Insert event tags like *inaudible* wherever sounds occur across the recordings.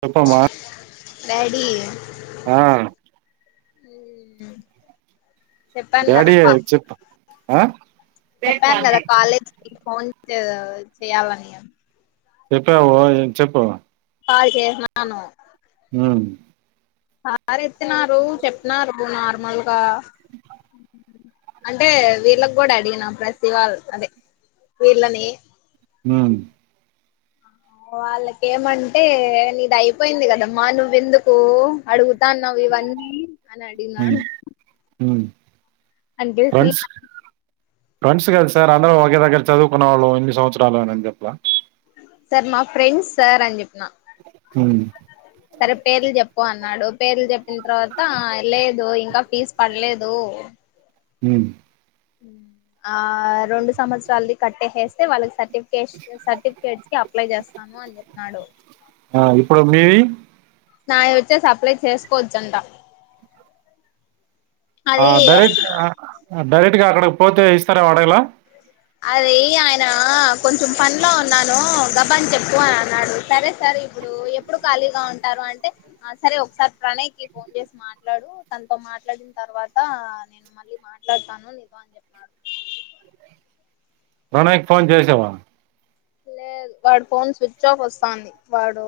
చెప్పమ్మా డాడీ ఆ చెప్పాను డాడీ కదా చెప్పు ఆ చెప్పాను కదా కాలేజ్కి ఫోన్ చేయాలని చెప్పావు ఏం చెప్పు. కాల్ చేసినాను. ఉమ్ సార్ ఎత్తినారు చెప్పినారు నార్మల్గా అంటే వీళ్ళకి కూడా అడిగిన ప్రతి ఇవాళ అదే వీళ్ళని హ్మ్ వాళ్ళకేమంటే నీది అయిపోయింది కదమ్మా నువ్వెందుకు అడుగుతాన్నావ్ ఇవన్నీ అని అడిగినాడు. హ్మ్ ఈ విల్ గివ్ సీట్ అన్నా ఫ్రెండ్స్ కదా సార్ అందరం ఒకే దగ్గర చదువుకున్నవాళ్ళు ఎన్ని సంవత్సరాలు అని చెప్పలా. సార్ మా ఫ్రెండ్స్ సార్ అని చెప్పిన. హమ్. సరే పేర్లు చెప్పు అన్నాడు పేర్లు చెప్పిన తర్వాత లేదు ఇంకా ఫీజు పడలేదు. *inaudible* హ్మ్. ఆ రెండు సంవత్సరాలిది కట్టేసేస్తే వాళ్ళకి సర్టీ. ఇన్ కేస్ సర్టిఫికేట్ కి అప్లై చేస్తాను అని చెప్పినాడు. ఆ, ఇప్పుడు మీవి. నావి వచ్చేసి అప్లై చేసుకోవచ్చంట. ఆ అది డైరెక్ట్ డైరెక్ట్ గా అక్కడ పోతే ఇస్తారెమో అడగలా. అది ఆయన కొంచెం పనిలో ఉన్నాను గబా అని చెప్పు అని అన్నాడు సరే సార్. ఇప్పుడు ఎప్పుడు ఖాళీగా ఉంటారు అంటే సరే ఒకసారి ప్రణయ్ కి ఫోన్ చేసి మాట్లాడు తనతో. మాట్లాడిన తర్వాత నేను మళ్ళీ మాట్లాడతాను నీతో అని చెప్పినాడు. ప్రణయ్ కి ఫోన్ చేసావా. వాడు ఫోన్ స్విచ్ ఆఫ్ వస్తుంది వాడు.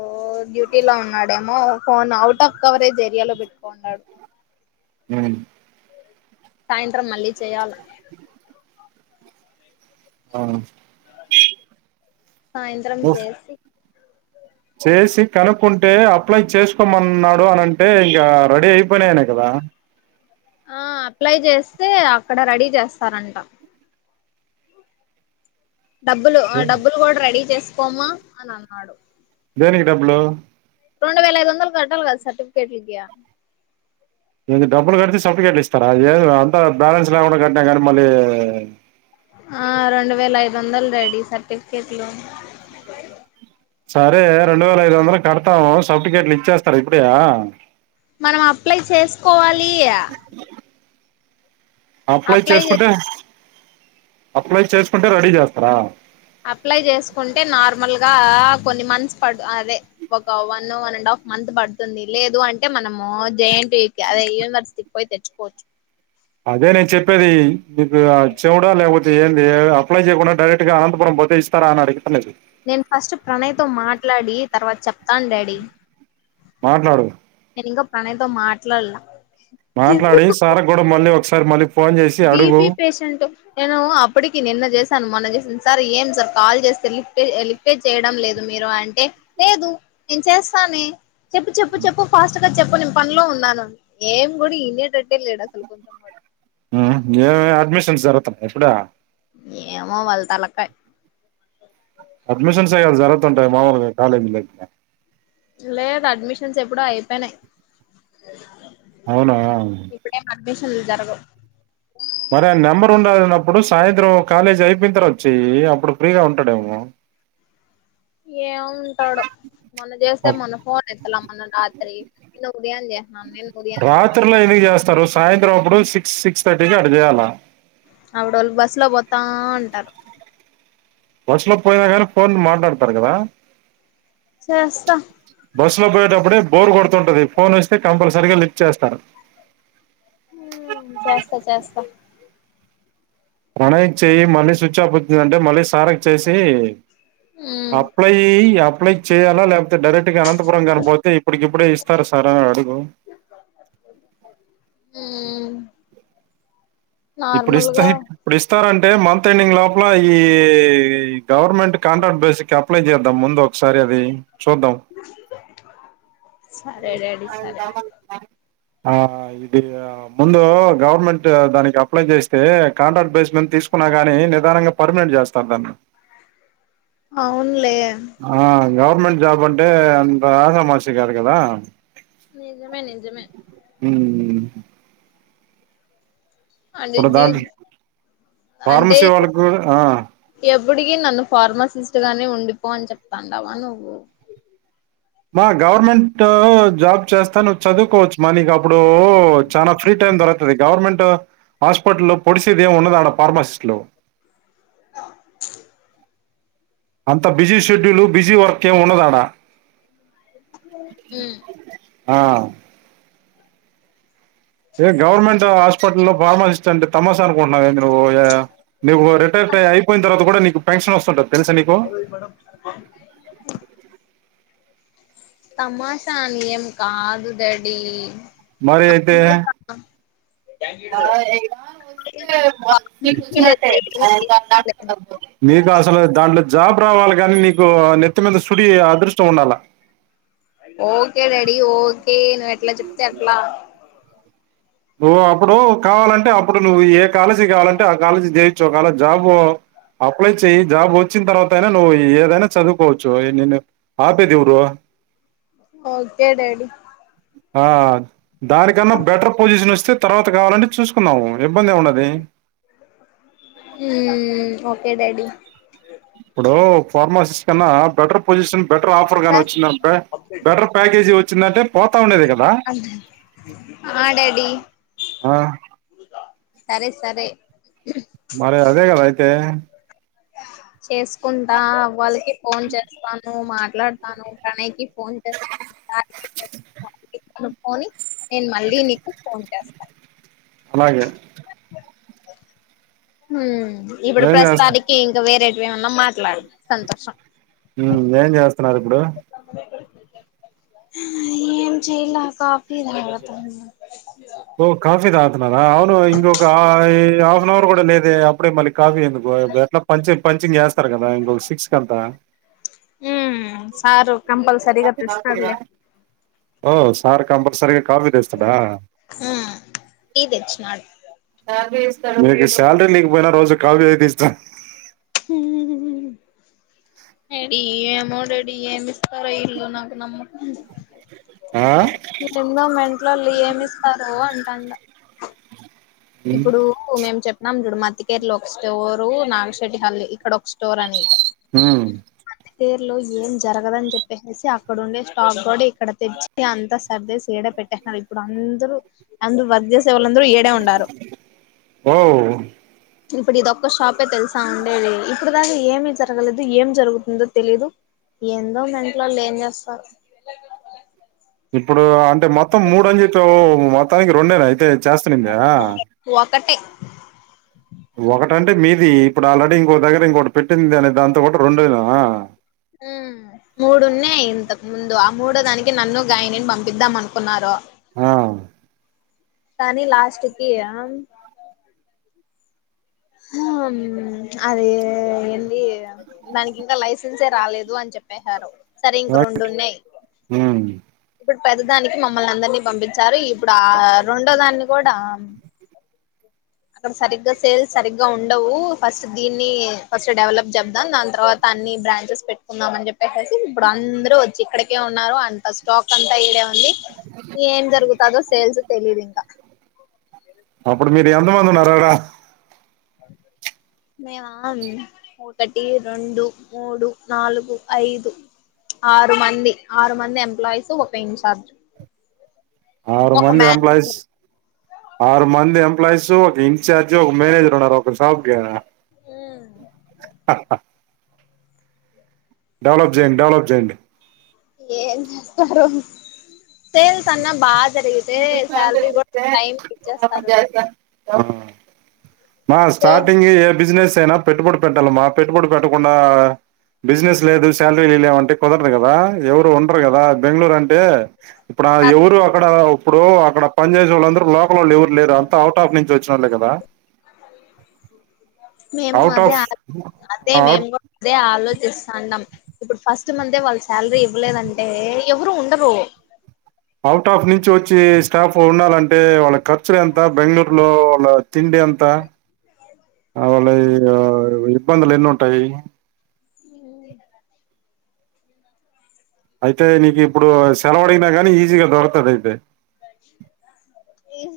డ్యూటీ లో ఉన్నాడేమో ఫోన్ అవుట్ ఆఫ్ కవరేజ్ ఏరియాలో పెట్టుకో ఉన్నాడు. హమ్. సాయంత్రం మళ్ళీ చెయాలి. ఆ. సాయంత్రం ఉఫ్. చేసి. చేసి కనుక్కుంటే అప్లై చేసుకోమన్నాడు అన అంటే ఇంకా రెడీ అయిపోయినాయనే కదా. ఆ. ఆ అప్లై చేస్తే అక్కడ రెడీ చేస్తారంట. డబ్బులు ఏ- డబ్బులు కూడా రెడీ చేసుకోమా అని అన్నాడు. దేనికి డబ్బులు. రెండు వేల ఐదు వందలు కట్టాలి కదా సర్టిఫికేట్లకి. ఏంది డబ్బులు కడితే సర్టిఫికేట్లు ఇస్తారా అది ఏ అంతా బ్యాలెన్స్ లేకుండా కట్టినా కానీ మళ్ళీ. ఆ రెండు వేల ఐదు వందలు రెడి సర్టిఫికెట్లు. సరే రెండు వేల ఐదు వందలు కడతాము సర్టిఫికెట్లు ఇచ్చేస్తారు ఇప్పుడయా. మనం అప్లై చేసుకోవాలి. అప్లై చేసుకుంటే అప్లై చేసుకుంటే రెడీ చేస్తారా. అప్లై చేసుకుంటే నార్మల్ గా. కొన్ని మంత్స్ ప అదే ఒక one one and half month పడుతుంది లేదు అంటే మనము జ. అదే యూనివర్సిటీకి పోయి తెచ్చపోచ్చు. అదే నేను చెప్పేది మీకు చెవుడా లేకపోతే ఏంది అప్లై చేయకుండా డైరెక్ట్ గా అనంతపురం. పోతే ఇస్తర అడుడికి తెదు. నేను ఫస్ట్ ప్రణయ్ తో మాట్లాడి తర్వాత చెప్ప. చెప్తాను డాడీ మాట్లాడు నేను ఇంకా ప్రణయ్ త మాట్లాడలా. మాట్లాడి సార కూడా మళ్ళీ ఒకసారి మళ్ళీ. ఫోన్ చేసి అడుగు బీబి పేషెంట్ నేను అప్పటికి నిన్న చేసాను మొన్న చేసాను. సార్ ఏం సార్ కాల్ చేస్తే లిఫ్ లిఫ్టేట్ చేయడం లేదు మీరు అంటే లేదు నేను చేస్తాను. చేస్తానె చెప్పు చ చెప్పు చెప్పు ఫాస్ట్. ఇంకా చెప్పు నేను పనిలో ఉన్నాను ఏం కూడా ఈనేటట్టే లేడు అసలు కొంచెం కూడా. ఏవైనా అడ్మిషన్స్ జరుగుతాం ఎప్పుడ. ఏమో వాళ్ళ తలకా. అడ్మిషన్స్ అవి జరుగుతూ ఉంటాయి మామూలుగా కాలేజ్లో లో. లేదు అడ్మిషన్స్ ఎప్పుడో అయిపోయినాయ్. అవునా. అడ్మిషన్లు జరగవు. మరి ఆయన నెంబర్ ఉండాలినప్పుడు సాయంత్రం కాలేజీ అయిపోయిన తరువాత చెయ్యి అప్పుడు ఫ్రీగా ఉంటాడేమో ఏం ఉంటాడో మొన్న చేస్తే మొన్న ఫోన్ ఎత్తలా మొన్న రాత్రి నిన్న ఉదయం చే రాత్రిలో ఎందుకు చేస్తారు సాయంత్రం అప్పుడు సిక్స్ సిక్స్ థర్టీకి అటు చేయాల అప్పుడు ఆళ్ళు బస్ లో పోతా ఉంటారు బస్ లో పోయినా కానీ ఫోన్లు మాట్లాడతారు కదా చేస్తా బస్సు లో పోయేటప్పుడే బోర్ కొడుతుంటుది ఫోన్ వస్తే కంపల్సరీగా లిఫ్ట్ చేస్తారు ఆ చేస్తా చేస్తా ప్రణయ్ కి చేయి మళ్ళీ స్విచ్ ఆఫ్ వచ్చిందంటే మళ్ళీ సార్కి చేసి మ్ అప్లై అప్లై చేయాలా లేక్ యితే డైరెక్ట్ గా అనంతపురం కాని పోతే ఇప్పుడికి ఇప్పుడే ఇస్తారా సార్ అని అడుగు హ్మ్ ఇప్పుడు ఇస్తే ఇప్పుడు ఇస్తారంటే టే మంత్ ఎండింగ్ లోపల ఈ గవర్నమెంట్ కాంట్రాక్ట్ బేసి కి అప్లై చేద్దాం ముందు ఒకసారి అది చూద్దాం సరే డాడి సరే ఆ ఇది ముందు గవర్నమెంట్ దానికి అప్లై చేస్తే కాంట్రాక్ట్ బేస్ మీద తీసుకున్నా గాని నిదానంగా పర్మినెంట్ చేస్తారు దాన్ని అవునులే గవర్మెంట్ జాబ్ అంటే అంత ఆషామాషీ కాదు కదా నిజమే నిజమే హ్మ్ అంటే దాంట్లో అంటే ఫార్మసీ వాళ్ళకి కూడా ఆ, ఏ ఇప్పటికి నన్ను ఫార్మసిస్ట్ గానే ఉండిపో అని చెప్తాండవా నువ్వు మా గవర్నమెంట్ జాబ్ చేస్తా నువ్వు చదువుకోవచ్చు మా నీకు అప్పుడు చాలా ఫ్రీ టైం దొరుకుతుంది గవర్నమెంట్ ట్ హాస్పిటల్ లో పొడిసేదేం ఉండదాడ ఫార్మాసిస్ట్లు ప్చ్ అంత బిజీ షెడ్యూలు బిజీ వర్కేం ఉండదాడా హ్మ్ ఆ ఏ గవర్నమెంట్ హాస్పిటల్లో ఫార్మసిస్ట్ అంటే తమాషా అనుకుంటున్నావేంది నువ్వు పోయ నువ్వు ఇది రిటైర్ అయిపోయిన తర్వాత కూడా నీకు పెన్షన్ వస్తుంటది తెలుసా నీకు? ఓయ్ మేడం తమాషా అని ఏమికాదు డాడి *inaudible* ఏం గాదు అసలు దాంట్లో జాబ్ రావాలిగాని నీకు నెత్తి మీద సుడి అదృష్టం ఉండాలా ఓకే డాడీ ఓకే నువు ఎట్లా చెప్తే అట్లా నువ్వు అప్పుడు కావాలంటే అప్పుడు నువ్వు ఏ కాలేజీ కావాలంటే ఆ కాలేజీ చేయచ్చు ఒకేళ జాబు అప్లై చెయ్యి జాబ్ వచ్చిన తర్వాత అయినా నువ్వు ఏదైనా చదువుకోవచ్చు నిన్ను ఆపేదెవరు ఒకే డాడీ ఆ దానీకన్న బెటర్ పొజిషన్ వస్తే తర్వాత కావాలంటే చూసుకున్నావు ఇబ్బంది ఏం ఉన్నది కే డాడీ ఇప్పుడు ఫార్మాసిస్ట్ కన్నా బెటర్ పొజిషన్ బెటర్ ఆఫర్ గానీ సార్ వచ్చిందంటే బెటర్ ప్యాకేజీ వచ్చిందంటే పోతా ఉండేది కదా ఆ డాడీ సరే సరే మరి అదేగద అయితే చేసుకుంటా వాళకి ఫోన్ చేస్తాను మాట్లాడతాను ప్రణయ్ కి ఫోన్ చేస్తా అనుకొని నేను మళ్ళీ నీకు ఫోన్ చేస్తాను అలాగే ఇప్పుడు ఏం చేస్త ప్రస్తుతానికి ఇంకా వేరే ఏమన్నా మాట్లాడు సంతోషం ఏం చేస్తున్నారు ఇప్పుడు ఏం చేయలా కాఫీ తాగుతున్నా ఓ కాఫీ తాతున్నారా అవును ఇంకొక హాఫ్ అన్ అవర్ కూడా లేదే అప్పుడే మళ్ళీ కాఫీ ఎందుకు ఎట్లా పంచి పంచింగ్ చేస్తారు కదా ఇంకో సిక్స్ క అంతా హుమ్ సారు కంపల్సరిగా తెస్తాడులే ఓ సార్ కాఫీ చేస్తాడా హ్మ్ టీ తెచ్చినాడు మీకు శాలరీ లేలీకపోయినా రోజు కాఫీ తీ ఇస్తాను అడిమోడడి అల నాకు నమ ఆ ఎన్నో మంట్లళు ఏమి ఇస్తారు అంట ఇప్పుడు మేము చెప్ నం చుడు మత్తికేర్లు ఒక స్టోరు నాగశెట్టి హల్ ఇక్కడ ఒక స్టోర్ అని హుమ్ పేర్లో ఏం జరగదని చెప్పేసి అక్కడండే స్టాక్ కూడా ఇక్కడ తెచ్చి అంత సర్వీస్డ పెట్టేస్తున్నారు ఇప్పుడు అందరూ అందరూ వద్యసే వాళ్ళందరూ ఏడే ఉన్నారు ఓ ఇప్పుడు ఇద ఒక్క షాపే తెలుసాం ఉండేది ఇప్పుడు దాకా ఏమి జరగలేదు ఏం జరుగుతుందో తెలీదు ఎందో మెట్లో వాళ్ళు ఏం చేస్తారు ఇప్పుడు అంటే మొత్తం మూడు అని చెప్పా మొత్తానికి రెండేనా అయితే చేస్తునుంద ఒకట్టటి ఒకటంటే మీది ఇప్పుడు ఆల్రెడీ ఇంకో దగ్గర ఇంకోకటి పెట్టింది అనే దాంతో కూడా రెండడునా మూడున్నే ఇంతకు ముందు ఆ మూడో దానికి నన్ను గాయనిని పంపిద్దాం అనుకున్నారు ఆ కానీ లాస్ట్కి అద ఏంటి దానికి ఇంకా లైసెన్సే రాలేదు అంటే చెప్పేశారు సరే ఇంక రెండున్నాయి ఉమ్ ఇప్పుడు పెద్దదానికి మమ్మల్ని అందరినీ పంపించారు ఇప్పుడు ఆ రెండో దాన్ని కూడా అక్కడ సరిగ్గా సేల్స్ సరిగ్గా ఉండవు ఫస్ట్ దీన్ని ఫస్ట్ డెవలప్ చెబదాం దాని తర్వాత అన్ని బ్రాంచెస్ పెట్టుకుందా అని చెప్పేసి ఇప్పుడు అందరుూ వచ్చి ఇక్కడికే ఉన్నారు అంత స్టాక్ అంతా ఇడే ఏం జరుగుతుదో సేల్స్ తెలిదు ఇంకా అ అంతమాందన్నారడా మే ఒకటి రెండు మూడు నాలుగు ఐదు ఆరు మంది ఆరు మంది ఎంప్లాయీస్ ఒక ఇన్ఛార్జ్ ఆరు ఒక మంది ఎంప్లాయిస్ మేనేజర్ ఆరు మంది ఎ ప్లైస్ ఒక ఇన్చార్జ్ ఒక మేనేజర్ ఉన్నారు ఒక షాప్ క ఆ డెవలప్ చేయండి డెవలప్ చేయండి ఏన్స్తరు సేల్ తన్న బా జరిగితే శాలరీ కూడా టైం ఇచ్చేస్తారు నను మా స్టార్టింగ్ ఏ బిజినెస్ అయినా పెట్టుబడి పెట్టాల మా పెట్టుబడి పెట్టకుండా బిజినెస్ లేదు శాలరీ లే లేవంటే కుదరరు కదా ఎవరు ఉండరు కదా బెంగళూరు అంటే ఇప్పుడు ఎవరు అక్కడ ఇప్పుడు అక్కడ పనిచేసే వాళ్ళంద అరు లోక వాళ్ళ ఎవరు లేరు అంత అవుట్ ఆఫ్ నుంచి వచ్చిన వాళ్లే కదా మేము అవుట్ అదే ఆఫ్ అదే అవుట్ మేము కూడా అదే ఆలోచ చేస్తన్నం ఇప్పుడు ఫస్ట్ మంతే వాళ్లు శాలరీ ఇవ్వలేదంటే ఎవరు ఉండరు అవుట్ ఆఫ్ నుంచి వచ్చి స్టాఫ్ ఉండాలంటే వాళ్ళ ఖర్చులు ఎంత బెంగళూరులో వాళ్ళ తిండి ఎంత వాళ్ళకి ఇబ్బందులు ఎన్ని ఉంటాయి అయితే నీకు ఇప్పుడు సెలవు అడిగినా గానీ ఈజీగా దొరకుతది అయితే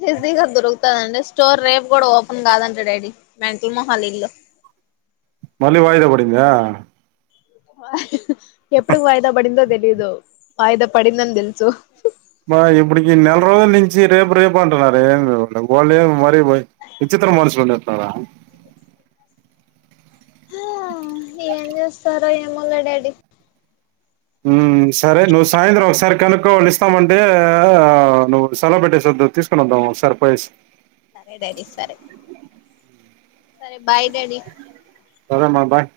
ఈజీగా దొరుకుతందండి స్టోర్ రేపు కూడా ఓపెన్ కాదంటడా మెంటల్ మొహల ఇల్లు మళ్ళీ వాయిదా పడిందా ఎప్పుడు వాయిదా పడిందో తెలియదు వాయిదా పడిందని తెలుసు అబ్బా ఇప్పుడుకి నెల రోజుల నుంచి రేపు రేపు అంటున్నారు ఏమి వీళ్ళు మరీ పోయి విళ్ళు విచిత్రంగా మనుషులంతా చేస్తారా ఆ ఏం చేస్తారో ఏమోలే డాడీ సరే నువ్వు సాయంత్రం ఒకసారి కనుక్కో వాళ్ళు ఇస్తామంటే ఆ నువ్వు సెలవు పెట్టేసి వద్దు తీసుకుని వద్దాము సర్పైజ్ సరే డాడి సరే సరే బాయ్ డాడి సరేమ్మా బాయ్